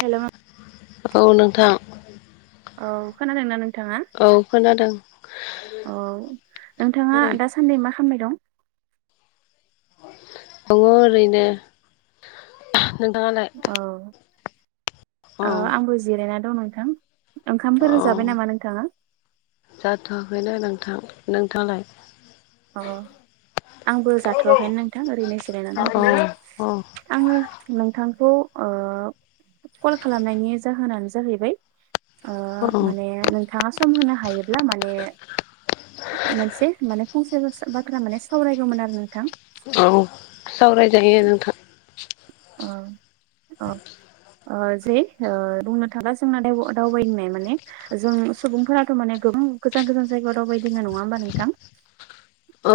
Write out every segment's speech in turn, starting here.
Hello नों औ नोंथां औ खोनादोंना नोंथां नोंथाङा औ खोनादों औ औ नोंथांङा दङ दासान्दि मा खालामबाय दं दङो ओरैनो नोंथाङालाय औ औ ओ आंबो जिरायना दं नोंथां औ ओंखामफोर जाबाय नामा नोंथाङा जाथ'वाखैनो नोंथां नोंथाङालाय अ आंबो औ जाथ'वाखैनो नोंथां ओरैनो जिरायनानै औ दांफैयोमोन औ आङो नोंथां खो ओ कल खालामनायनि जाहोनानो जाहैबाय ओ माने नोंथाङा सम होनो हायोब्ला माने मोनसे माने फंसे बाथ्रा माने सावरायगौमोन आरो नोंथां औ सावरायजायो नोंथां अ औ ओ जे ओ बुंनो थाङा जोंना दावबायनाय माने जों सुबुंफोराथ' माने गोबां गोजान गोजान जायगा राव बायदिनो नङा होमबा नोंथां औ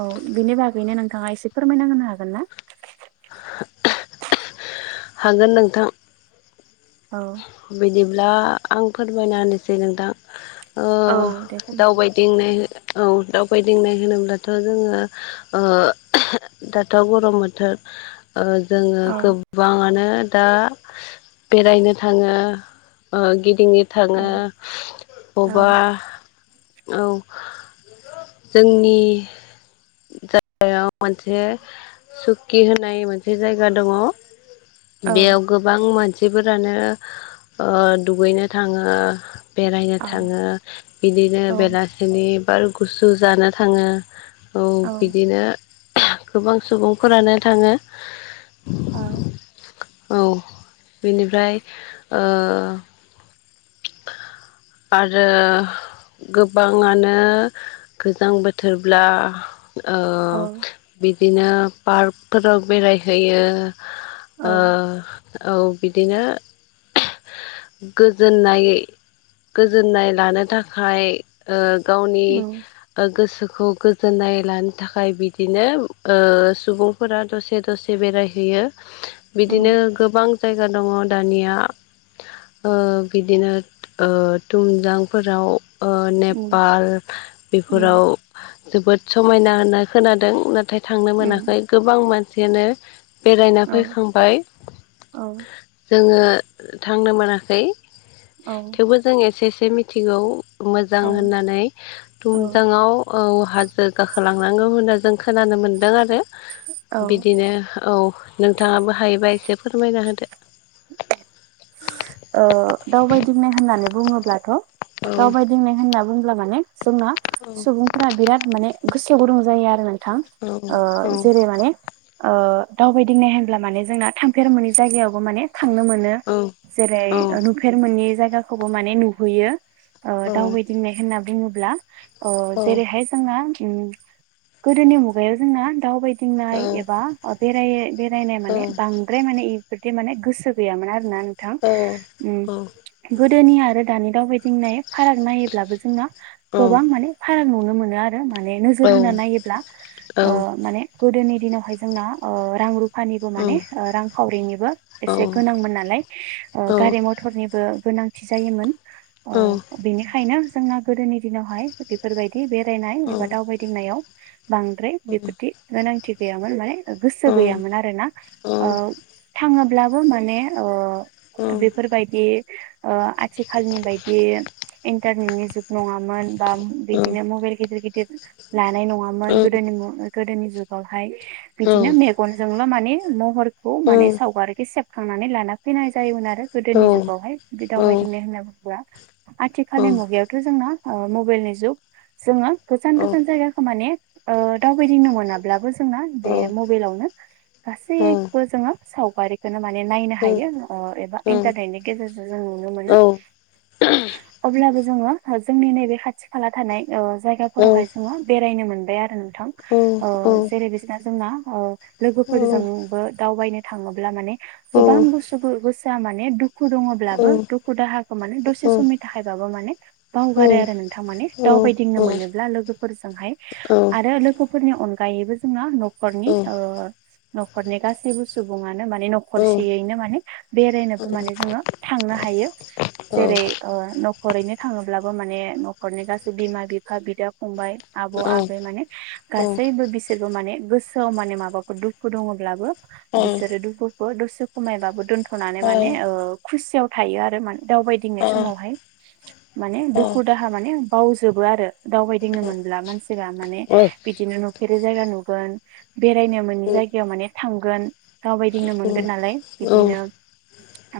औ बिनि बागैनो नोंथाङा एसे फोरमायना होनोनो हागोन ना हागोन नोंथां औ बिदि ब्ला आं फोरमायना होनोसै नोंथां ओ औ दे फोरमाय दावबायदिंनाय औ दावबायदिंनाय होनोब्लाथ' जोङो ओ दाथ' गरम बोथोर ओ जोङो औ गोब आंनो दा बेरायनो थाङो ओ गिदिं थाङो औ अबावबा औ औ जोंनि जायगायाव मोनसे सुक्कि होननाय मोनसे जायगा दङ औ बेयाव गोबां मानसिफोरानो ओ दुगैनो थाङो बेरायनो औ थाङो बिदिनो बेलासिनि बार गुसु जानो थाङो औ बिदिनो गोबां सुबुंफोरानो थाङो औ औ बेनिफ्राय ओ आरो गोबाङानो गोजां बोथोरब्ला ओ औ बिदिनो पार्कफोराव बेरायहैयो औ ओ औ बिदिनो गोजोननाय गोजोननाय लानो थाखाय ओ गावनि उम गोसोखौ खौ गोजोननाय लानो थाखाय बिदिनो ओ सुबुंफोरा दसे दसे बेरायहैयो बिदिनो उम गोबां जायगा दंङ दानिया ओ बिदिनो ओ थुमजांफोराव ओ उम नेपाल उम बेफोराव जोबोद समायना होनना खोनादों नाथाय थांनो उम मोनाखै गोबां मानसियानो बेरायना औ फैखांबाय औ जोंङो थांनो मोनाखै औ थेवबो जों एसे एसे मिथिगौ मोजां औ होननानै औ थुमजांङाव औ हाजो गाखोलांनांगौ होनना जों खोनानो मोन्दों आरो औ बिदिनो औ नोंथांङाबो हायोबा एसे फोरमायना होदो ओ दावबायदिंनाय होननानै बुंङोब्लाथ' औ दावबायदिंनाय होनना बुंब्ला माने जोंना औ सुबुंफोरा बिराद माने गोसोआव गुदं जायो आरो नोंथां ओ औ जेरै माने ओ दावबायदिं नाय होनब्ला माने जोंना थांफेरि मोनै जायगायावबो माने थांनो मोनो औ जेरै औ नुफेर मोनै जायगाखौबो माने नुहैयो ओ औ दावबायदिंनाय होनना बुंङोब्ला ओ औ जेरैहाय जोंना गोदोनि मुगायाव जोंना दावबायदिंनाय एबा बेराय बेरायनाय माने बांद्राय माने बेफोरदि माने गोसो गैयामोन आरो नोंथां औ गोदोनि आरो दानि दावबायदि नाय फाराग नायोब्लाबो जोंना गोबां माने फाराग नुनो मोनो आरो माने औ नोरजोर होनान नायोब्ला ओ माने गोदोनि दिनावहाय जोंना ओ रां रुफानिबो माने ओ रांखावरिनिबो औ एसे गोनांमोन नालाय गारि मथरनिबो गोनांथि जायोमोन ओ बेनिखायनो जोंना गोदोनि दिनावहाय बेफोरबायदि बेरायनाय एबा दावबायदिंनायाव बांद्राय बेफोरदि गोनांथि गैयामोन माने गोसो गैयामोन आरोना ओ थांङोब्लाबो माने ओ बेफोरबायदि ओ आथिखालनि बायदि इन्टारनेटनि जुग नंङामोन बा बिदिनो मबाइल गिदिर गिदिर लानाय नंङामोन गोदोनि मु गोदोनि जुगावहाय बिदिनो मेगनजों बा माने महरखौ सावगारिखौ सेबखांनानै लाना फैनाय जोयोमोन आरो गोदोनि जुगावहाय बे दावबायदिंनाय होनना बुंङोब्ला आथिखालनि मुगायावथ जोंना ओ मबाइलनि जुग जोंङो गोजान गोजान जायगाखौ माने ओ दावबायदिंनो मोनाब्लाबो जोंना बे मबाइलावनो गासैबो जोंङो सावगारिखौनो माने नायनो हायो ओ एबा इन्टारनेटनि गेजेरजों जों नुनो मोनो। अब्लाबो जोंङो जोंनि नैबे खाथि खाला थानाय ओ जायगाफोरावहाय जोंङो बेरायनो मोन बायआरो नोंथां ओ जेरै बिसना जोंना लोगोफोरजोंबो दावबायनो थां ब्ला माने गोबां गोसोफोर गोसोआ माने दुखु दंङब्लाबो दुखु दाहा माने दसे समनि थाखायबाबो माने बावगारो आरो नोंथां माने दावबायदिंनो मोनोब्ला लोगोफोरजोंहाय आरो लोगोफोरजोंहाय आरो लोगो फोरनि अनगायैबो जोंहा नखरनि ओ नखरनि गासैबो सुबुंङानो माने नखरसेयैनो माने बेरायनोबो माने जोंङो थांनो हायो जेरै ओ नखर रैनो थांङोब्लाबो माने नखरनि गासै बिमा बिफा बिदा फंबाय आबौ आबै माने गासैबो बिसोरबो माने गोसोआव माने माबाफोर दुखु दंङब्लाबो बिसोरो दुखु दसे खमायबाबो दोन्थनानै माने ओ खुसियाव थायो आरो माने दावबायदिंनाय समावहाय। माने दुखु दाहा माने बावजोबो आरो दावबायदिंनो मोनब्ला मानसिफोरा माने औ औ बिदिनो नुफेरि जायगा नुगोन बेरायनो मोनि आंथ' जायगायाव माने थांगोन दावबायदिंनो मोन गोन नालाय बिदिनो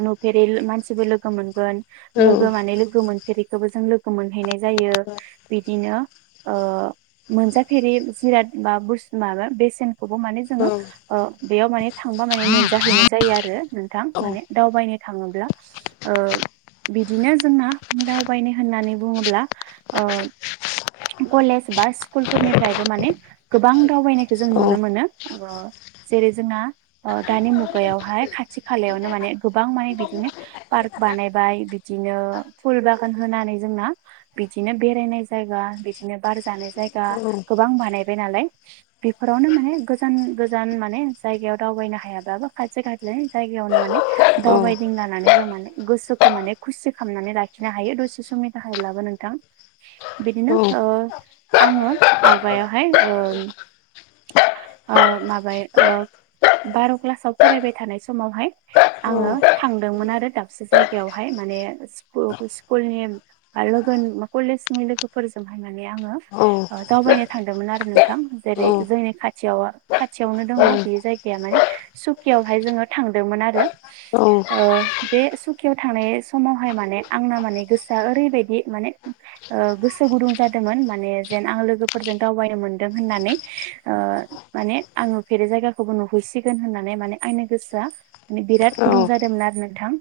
नुफेरै मानसिबो लोगो मोनगोन लोगो माने लोगो मोनफेरिखौबो जों लोगो मोनहैनाय जायो बिदिनो ओ मोनजाफेरि जिराद बा बुस्थु माबा बेसेनखौबो माने जोंङो ओ बेयाव माने थांबा माने मोन जाहैनाय जायो आरो नोंथां माने दावबायनो थाङोब्ला ओ बिदिनो जोंना दावबायनो होननानै बुङोब्ला ओ कलेज बा स्कुलफोरनिफ्रायबो माने गोबां दावबायनायखौ जों नुनो मोनो। जेरै जोंना ओ दानि मुगायावहाय खाथि खालायावनो माने गोबां माने बिदिनो पार्क बानायबाय बिदिनो फुल बागान होनानै जोंना बिदिनो बेरायनाय जायगा बिदिनो बार जानाय जायगा गोबां बानायबाय नालाय बेफोरावनो माने गोजान गोजान माने जायगायाव दावबायनो हाया बाबो खाथि खाथि जायगायावनो माने दावबायदि लानानै जों माने गोसोखौ माने खुसि खालामनानै लाखिनो हायो दसे समनि थाखाय ब्लाबो नोंथां बिदिनो ओ आङो आवगायावहाय ओ अ माबाय ओ बार' प्सा आव फरायबाय थानाय समावहाय आङो थांदोंमोन आरो दाबसे जायगायावहाय माने सिखु [unintelligible] स्कुलनि लोगोन कलेजनि लोगोफोरजोंहाय माने आङो दावबाय थांदोंमोन आरो नोंथां जेरै जोंनि खाथियाव खाथियावनो दङ किवहाय जोङो थांदोंमोन आरो ओ बे सुखियाव थांनाय समावहाय माने आंना माने गोसोआ ओरैबायदि माने ओ गोसो गुदुं जादोंमोन माने जेन आं लोगोफोरजों दावबायनो मोनदों होननानै माने आंङो नुफेरै जायगाखौबो नुहैसिगोन होननानै माने आंनो गोसोआ बिराद गुदुं जादोंमोन आरो नोंथां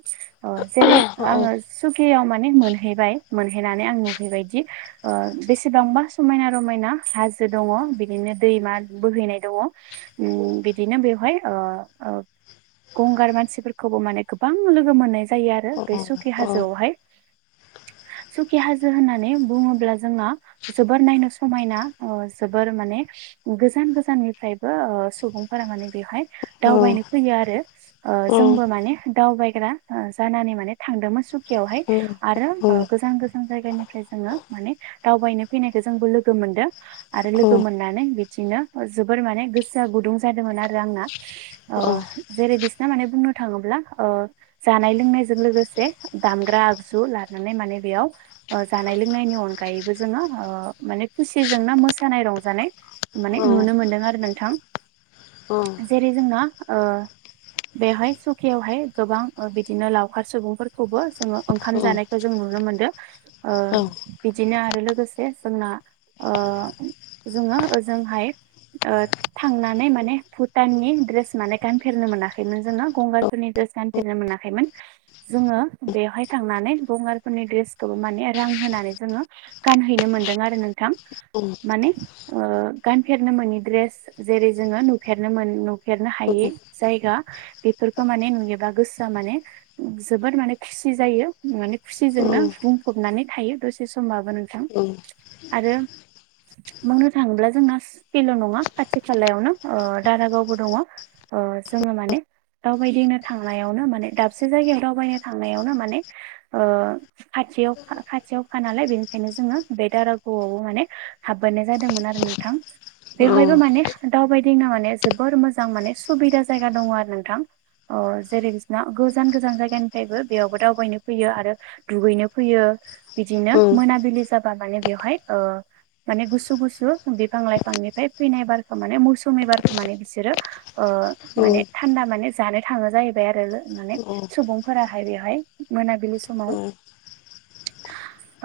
जेरै आङो सुकिया मोने मोनहैबाय मोनहैनानै आं नुैहैबायदि ओ बेसेबांबा समायना रमायना हा हाजो दङ बिदिनो दैमा बोहैनाय दङ बिदिनो बेवहाय ओ औ गंगार मानसिफोरखौबो माने गोबां लोगो मोननाय जायो आरो बे सुखि हाजोआवहाय [inaudible] सुखि हाजो होननानै बुङोब्ला जोंना जोबोर नायनो समायना जोबोर माने गोजान गोजाननिफ्रायबो ओ सुबुंफोरा माने बेवहाय दावबायनो फैयो आरो जोंबो माने दावबायग्रा जानानै माने थांदोंमोन सुकियाव [unintelligible] आरो गोजान गोजान जायगानिफ्राय जोङो माने दावबायनो फैनायखौ जोंबो लोगो मोनदों [unintelligible] आरो लोगो मोननानै बिदिनो जोबोर माने गोसोआ गुदुं जादोंमोन आरो आंना ओ जेरै बिसना माने बुंनो थाङोब्ला ओ जानाय लोंनायजों लोगोसे दामग्रा आगजु लानानै माने बेयाव ओ जानाय लोंनायनि अनगायैबो जोङो ओ माने खुसिजोंना मोसानाय रंजानाय माने नुनो मोनदों आरो नोंथां ओं जेरै जोंना ओ बेवहाय सुखियावहाय गोबां ओ बिदिनो लावखार सुबुंफोरखौबो जोङो ओंखाम जानायखौ जों नु नुनो मोनदों ओ बि दिनो आरो लोगोसे जोंना ओ जोङो ओजोंहाय ओ थांनानै माने भुटाननि ड्रेस माने गानफेरनो मोनाखैमोन जोङो गंगारफोरनि ड्रेस गानफेरनो मोनाखैमोन जोङो बेवहाय थांनानै गंगारफोरनि द्रेसखौबो माने रां होनानै जोङो गानहैनो मोनदों आरो नोंथां माने ओ गानफेरनो मोनै द्रेस जेरै जोंयो नुफेरनो मोन नुफेरनो हायै जायगा बेफोरखौ माने नुयोबा गोसोआ माने जोबोद माने खुसि जायो माने खुसिजोंनो बुंफबनानै थायो दसे समबाबो नोंथां आरो बुंनो थाङोब्ला जोंना सकिल' नङा खाथि खालायावनो ओ दारागावबो दङ ओ जोङो माने दावबायदिनो थांनायावनो माने दाबसे जायगायाव दावबायनो थांनायावनो माने ओ खा थियाव खाथियावखा नालाय बेनिखायनो जोङो बे दारागाआवबो माने हाबबोनाय जादोंमोन आरो नोंथां बेवहायबो माने दावबायदिना माने जोबोर मोजां माने सुबिदा जायगा दङ आरो नोंथां अ जेरै बिसना गोजान गोजान जायगानिफ्रायबो बेयावबो दावबायनो फैयो आरो दुगैनो फैयो बिदिनो मोनाबिलि [unintelligible] माने बेवहाय ओ माने गुसु गुसु बिफां लाइफांनिफ्राय फैनाय बारखौ माने मौ सुमि बारखौ माने बिसोरो ओ माने थान्दा माने जानो थाङो जाहैबाय आरो माने सुबुंफोराहाय बेहाय मोनाबिलि समाव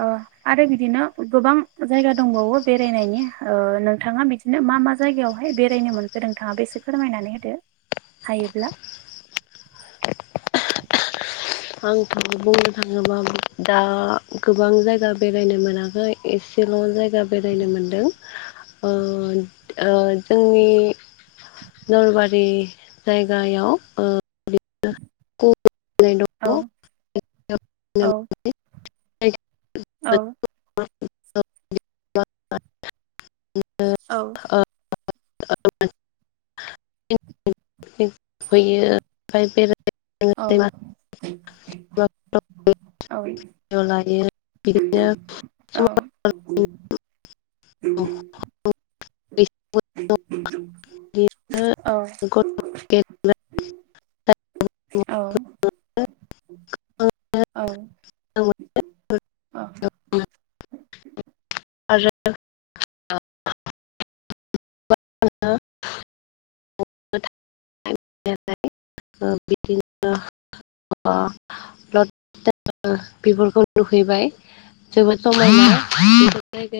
ओ आरो बिदिनो गोबां जायगा दंबावो बेरायनायनि ओ नोंथाङा बिदिनो मा मा जायगायावहाय बेरायनो मोनखो नोंथाङा फोरमायनानै होदो हायोब्ला [inaudible] आंथ' बुंनो थाङोबा दा गोबां जायगा बेरायनो मोनाखै एसे [unintelligible] जायगा बेरायनो मोनदों ओ जोंनि नलबारि जायगायाव ओ गय दङ औ [inaudible] औ औ। औ। होयो ओमफ्राय बेराय औ। लायो औ बिदिनो औ। [unintelligible] औ। औ औ औ आरो [unintelligible] [inaudible] [unintelligible] बिदिनो [unintelligible] बिफोरखौ नुहैबाय जोबोद समायना बिफोर जायगाया।